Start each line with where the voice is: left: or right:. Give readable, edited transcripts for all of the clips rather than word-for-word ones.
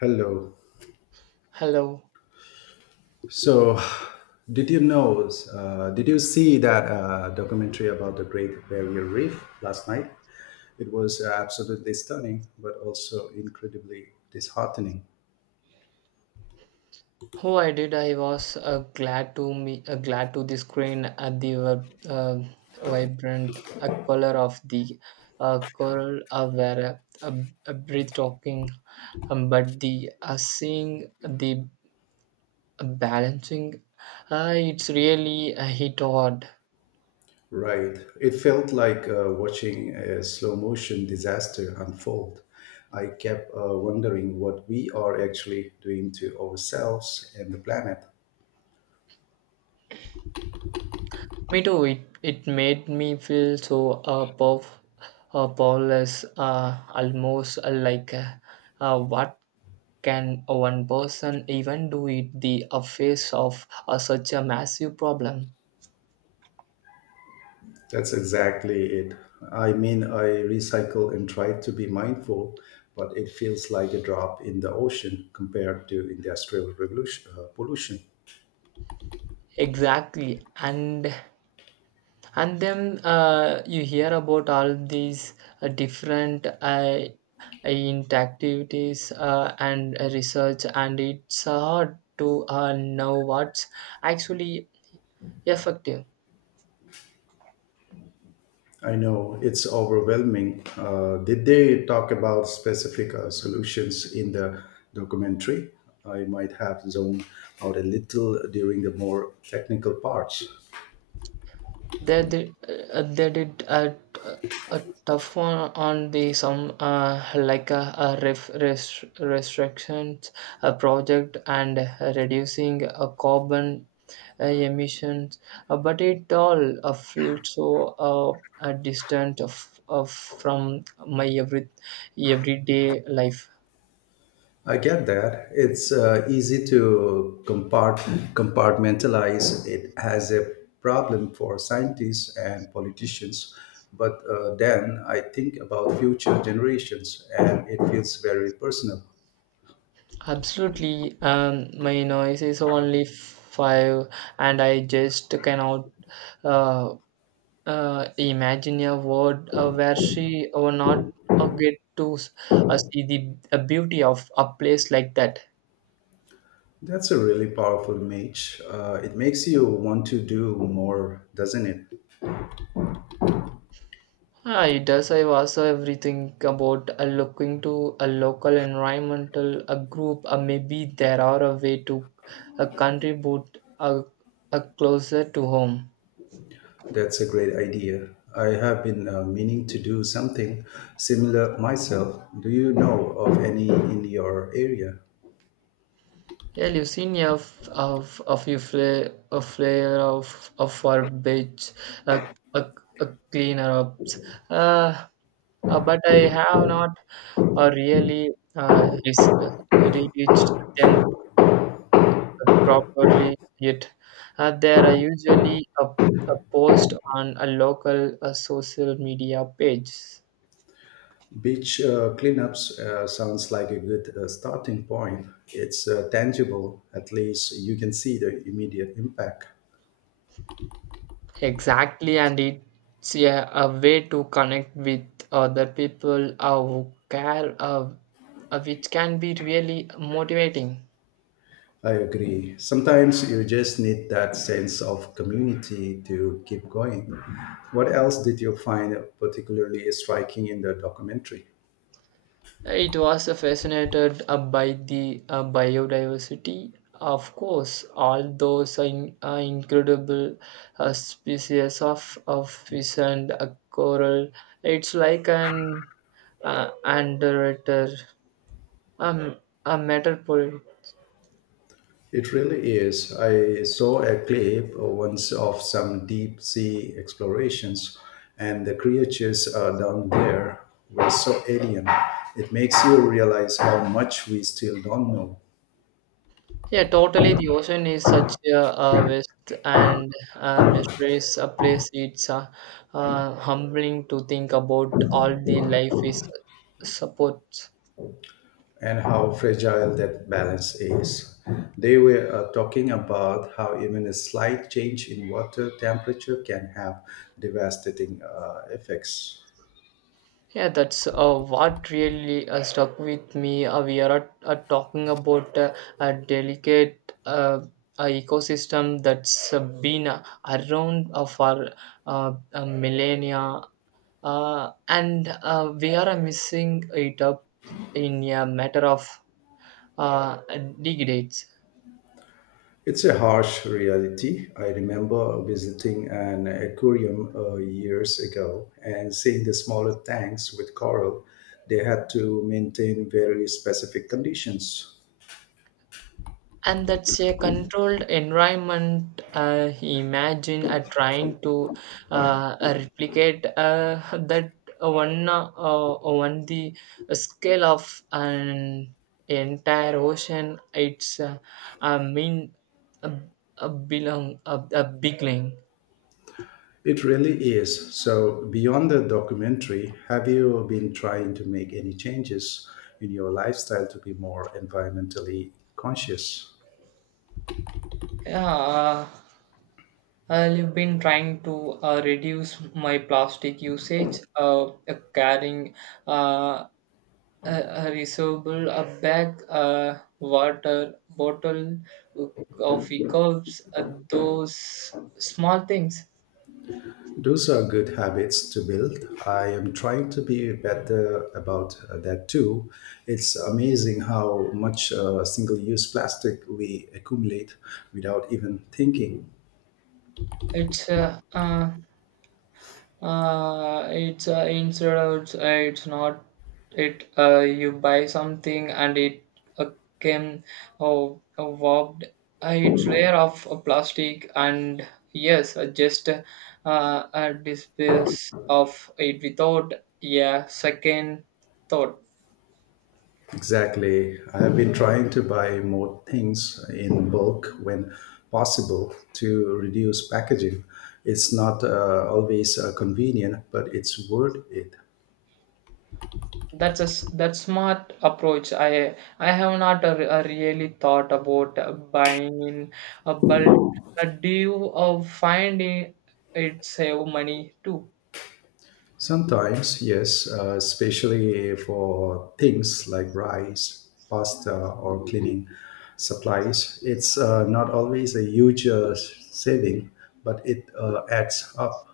left: Hello.
right: Hello.
left: So, did you know? Did you see that documentary about the Great Barrier Reef last night? It was absolutely stunning, but also incredibly disheartening.
right: Oh, I did. I was glad to me glad to the screen at the web, uh, vibrant color of the coral were breathtaking, but the seeing the balancing, it's really a hit hard.
left: Right. It felt like watching a slow motion disaster unfold. I kept wondering what we are actually doing to ourselves and the planet.
right: Me too. It made me feel so powerless, almost like what can one person even do it the a face of such a massive problem?
left: That's exactly it. I mean, I recycle and try to be mindful, but it feels like a drop in the ocean compared to industrial revolution, pollution.
right: Exactly, and then you hear about all these different interactivities and research, and it's hard to know what's actually effective.
left: I know it's overwhelming. Did they talk about specific solutions in the documentary? I might have zoned out a little during the more technical parts.
right: They did uh, they did a, a tough one on the some like a restrictions a project and reducing carbon emissions, but it all felt so distant of from my everyday life.
left: I get that. It's easy to compartmentalize it as a problem for scientists and politicians. But then I think about future generations and it feels very personal.
right: Absolutely, my noise is only 5, and I just cannot. Uh, Imagine a world where she or not uh, get to s- see the beauty of a place like that.
left: That's a really powerful image. It makes you want to do more, doesn't it?
right: Ah, it does. I also everything about looking to a local environmental a group. Maybe there are a way to contribute closer to home.
left: That's a great idea. I have been meaning to do something similar myself. Do you know of any in your area?
right: Yeah, Lucinia of you flare a flare of our bitch a cleaner up. Uh, but I have not really reached them properly yet. There are usually a post on a local social media page.
left: Beach cleanups sounds like a good starting point. It's tangible, at least you can see the immediate impact.
right: Exactly, and it's a way to connect with other people who care, which can be really motivating.
left: I agree. Sometimes you just need that sense of community to keep going. What else did you find particularly striking in the documentary?
right: It was fascinated by the biodiversity, of course, all those incredible species of fish and coral. It's like an underrated, um, a metaphor.
left: It really is. I saw a clip once of some deep sea explorations, and the creatures down there were so alien. It makes you realize how much we still don't know
right: Yeah, totally. The ocean is such a vast and mysterious a place. It's humbling to think about all the life is supports.
left: and how fragile that balance is. They were talking about how even a slight change in water temperature can have devastating effects.
right: Yeah, that's what really stuck with me. We are talking about a delicate ecosystem that's been around for millennia, and we are missing it up in a matter of uh, degrades.
left: It's a harsh reality. I remember visiting an aquarium years ago and seeing the smaller tanks with coral. They had to maintain very specific conditions.
right: And that's a controlled environment. Imagine trying to replicate that one on the scale of an entire ocean. It's I mean a, a belong a beginning.
left: It really is. So, beyond the documentary, have you been trying to make any changes in your lifestyle to be more environmentally conscious?
right: Yeah, uh, I've been trying to reduce my plastic usage, carrying uh, a reusable a bag a water bottle coffee cups, those small things.
left: Those are good habits to build. I am trying to be better about that too. It's amazing how much single use plastic we accumulate without even thinking.
right: It's instead of it's not it you buy something and it uh, came, oh, warped, it's layer of plastic and yes, just a disperse of it without, yeah, second thought.
left: Exactly. I have been trying to buy more things in bulk when possible to reduce packaging. It's not always convenient, but it's worth it.
right: That's a s- that's smart approach. I have not really thought about buying in a bulk. But do you find it save money too?
left: Sometimes, yes, especially for things like rice, pasta, or cleaning supplies. It's not always a huge saving, but it adds up.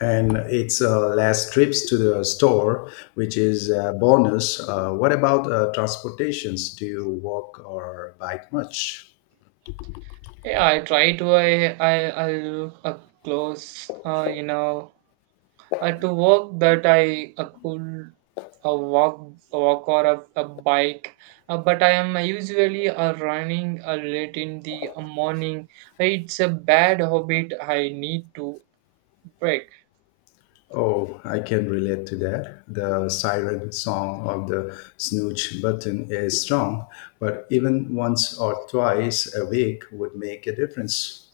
left: And it's less trips to the store, which is a bonus. What about transportations? Do you walk or bike much?
right: Yeah, I try to. I look close. You know, to work that I could a walk or a bike. But I am usually running late in the morning. It's a bad habit. I need to break.
left: Oh, I can relate to that. The siren song of the snooch button is strong, but even once or twice a week would make a difference.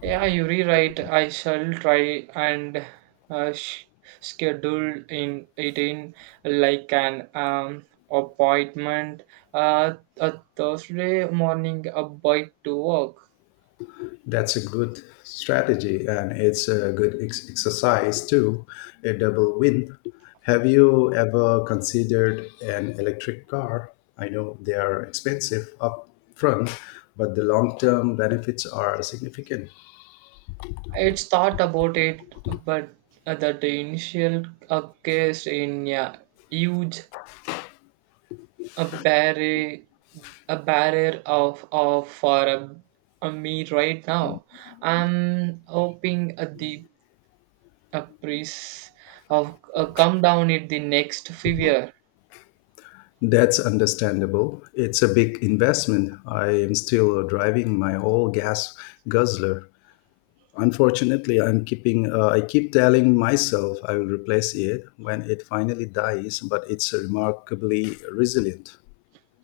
right: Yeah, you're right. I shall try and uh, sh- schedule in it in like an appointment, uh, a Thursday morning a bike to work.
left: That's a good strategy and it's a good exercise too, a double win. Have you ever considered an electric car? I know they are expensive up front, but the long term benefits are significant.
right: It's thought about it, but that the initial case in a huge a barrier a barrier of for a me right now. I'm hoping the a priest of come down it the next figure.
left: That's understandable. It's a big investment. I am still driving my old gas guzzler. Unfortunately, I keep telling myself I will replace it when it finally dies, but it's remarkably resilient.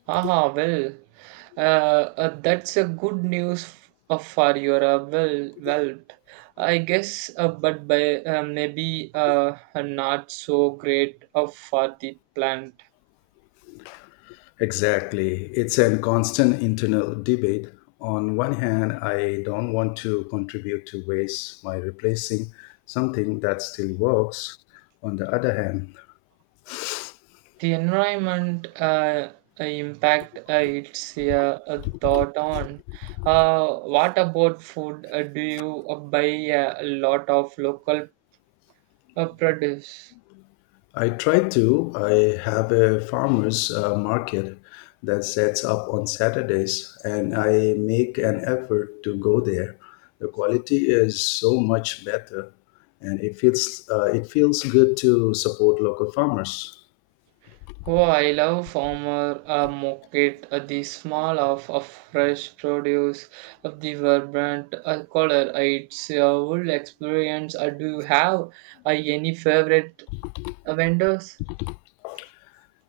right: Aha, well, that's a good news for your well, well I guess, but by maybe not so great for the plant,
left: Exactly. It's a constant internal debate. On one hand, I don't want to contribute to waste by replacing something that still works. On the other hand,
right: the environment impact, it's a thought on. uh, what about food, do you buy a lot of local produce?
left: I try to. I have a farmers market that sets up on Saturdays, and I make an effort to go there. The quality is so much better, and it feels good to support local farmers.
right: Oh, I love farmer market, the smell of fresh produce, of the vibrant color. It's a whole experience. Do you have any favorite vendors?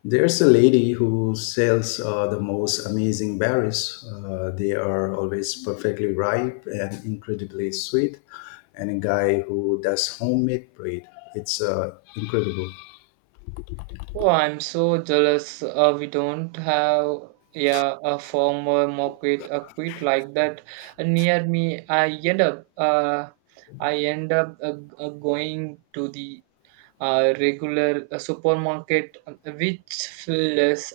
left: There's a lady who sells the most amazing berries. They are always perfectly ripe and incredibly sweet. And a guy who does homemade bread. It's incredible.
right: Oh, I'm so jealous. We don't have, yeah, a former market a quit like that near me. I end up going to the regular supermarket, which feels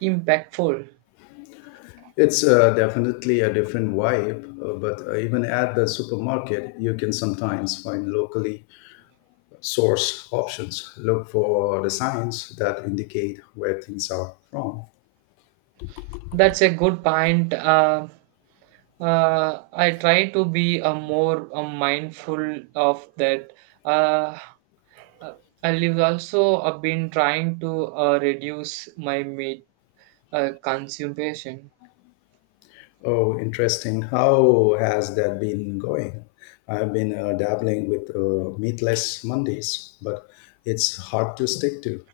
right: impactful.
left: It's definitely a different vibe, but even at the supermarket, you can sometimes find locally sourced options. Look for the signs that indicate where things are from.
right: That's a good point. I try to be a more mindful of that. Uh, Uh, I've also been trying to reduce my meat consumption.
left: Oh, interesting. How has that been going? I've been dabbling with meatless Mondays, but it's hard to stick to.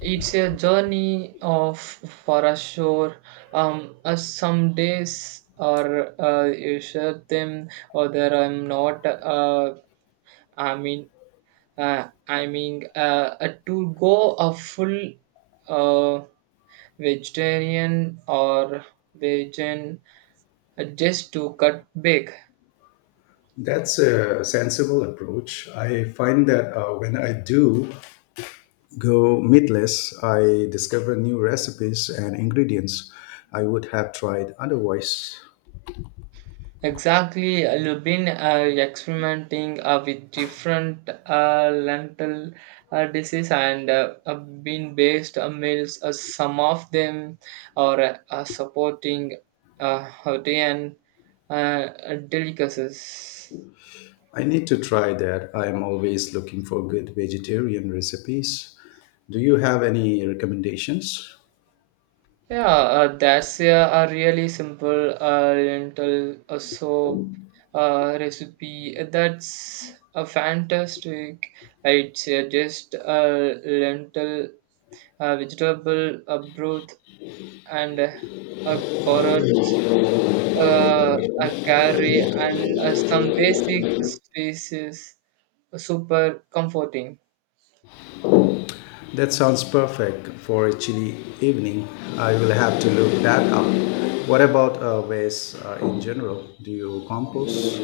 right: It's a journey of for a sure. Some days are you shut them, other I'm not. I mean, I mean, to go a full uh, vegetarian or vegan, just to cut back.
left: That's a sensible approach. I find that when I do, go meatless, I discover new recipes and ingredients I would have tried otherwise.
right: Exactly, I've been experimenting with different lentil disease and bean based meals. Some of them are supporting Hawaiian delicacies.
left: I need to try that. I am always looking for good vegetarian recipes. Do you have any recommendations?
right: Yeah, that's, yeah, a really simple lentil soup recipe. That's a fantastic. It's just a lentil, a vegetable, a broth, and a carrot, a curry, and some basic spices. Super comforting.
left: That sounds perfect for a chilly evening. I will have to look that up. What about waste in general? Do you compost?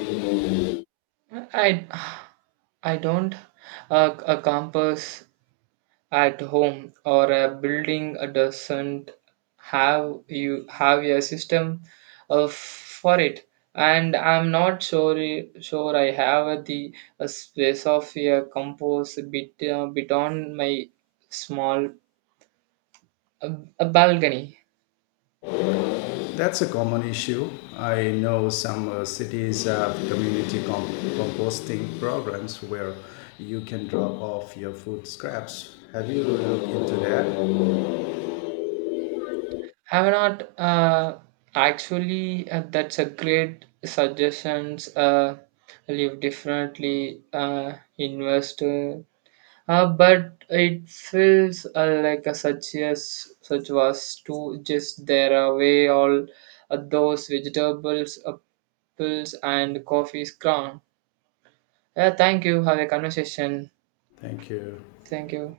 right: I I don't a compass at home or a building doesn't have you have a system for it, and I'm not sure I have the space of a compost bit on my small uh, a balcony.
left: That's a common issue. I know some cities have community composting programs where you can drop off your food scraps. Have you looked into that?
right: Have not actually, that's a great suggestions, live differently invest. But it feels like a such as such was to just there away all those vegetables, apples, and coffees crown. Yeah, thank you. Have a conversation.
left: Thank you.
right: Thank you.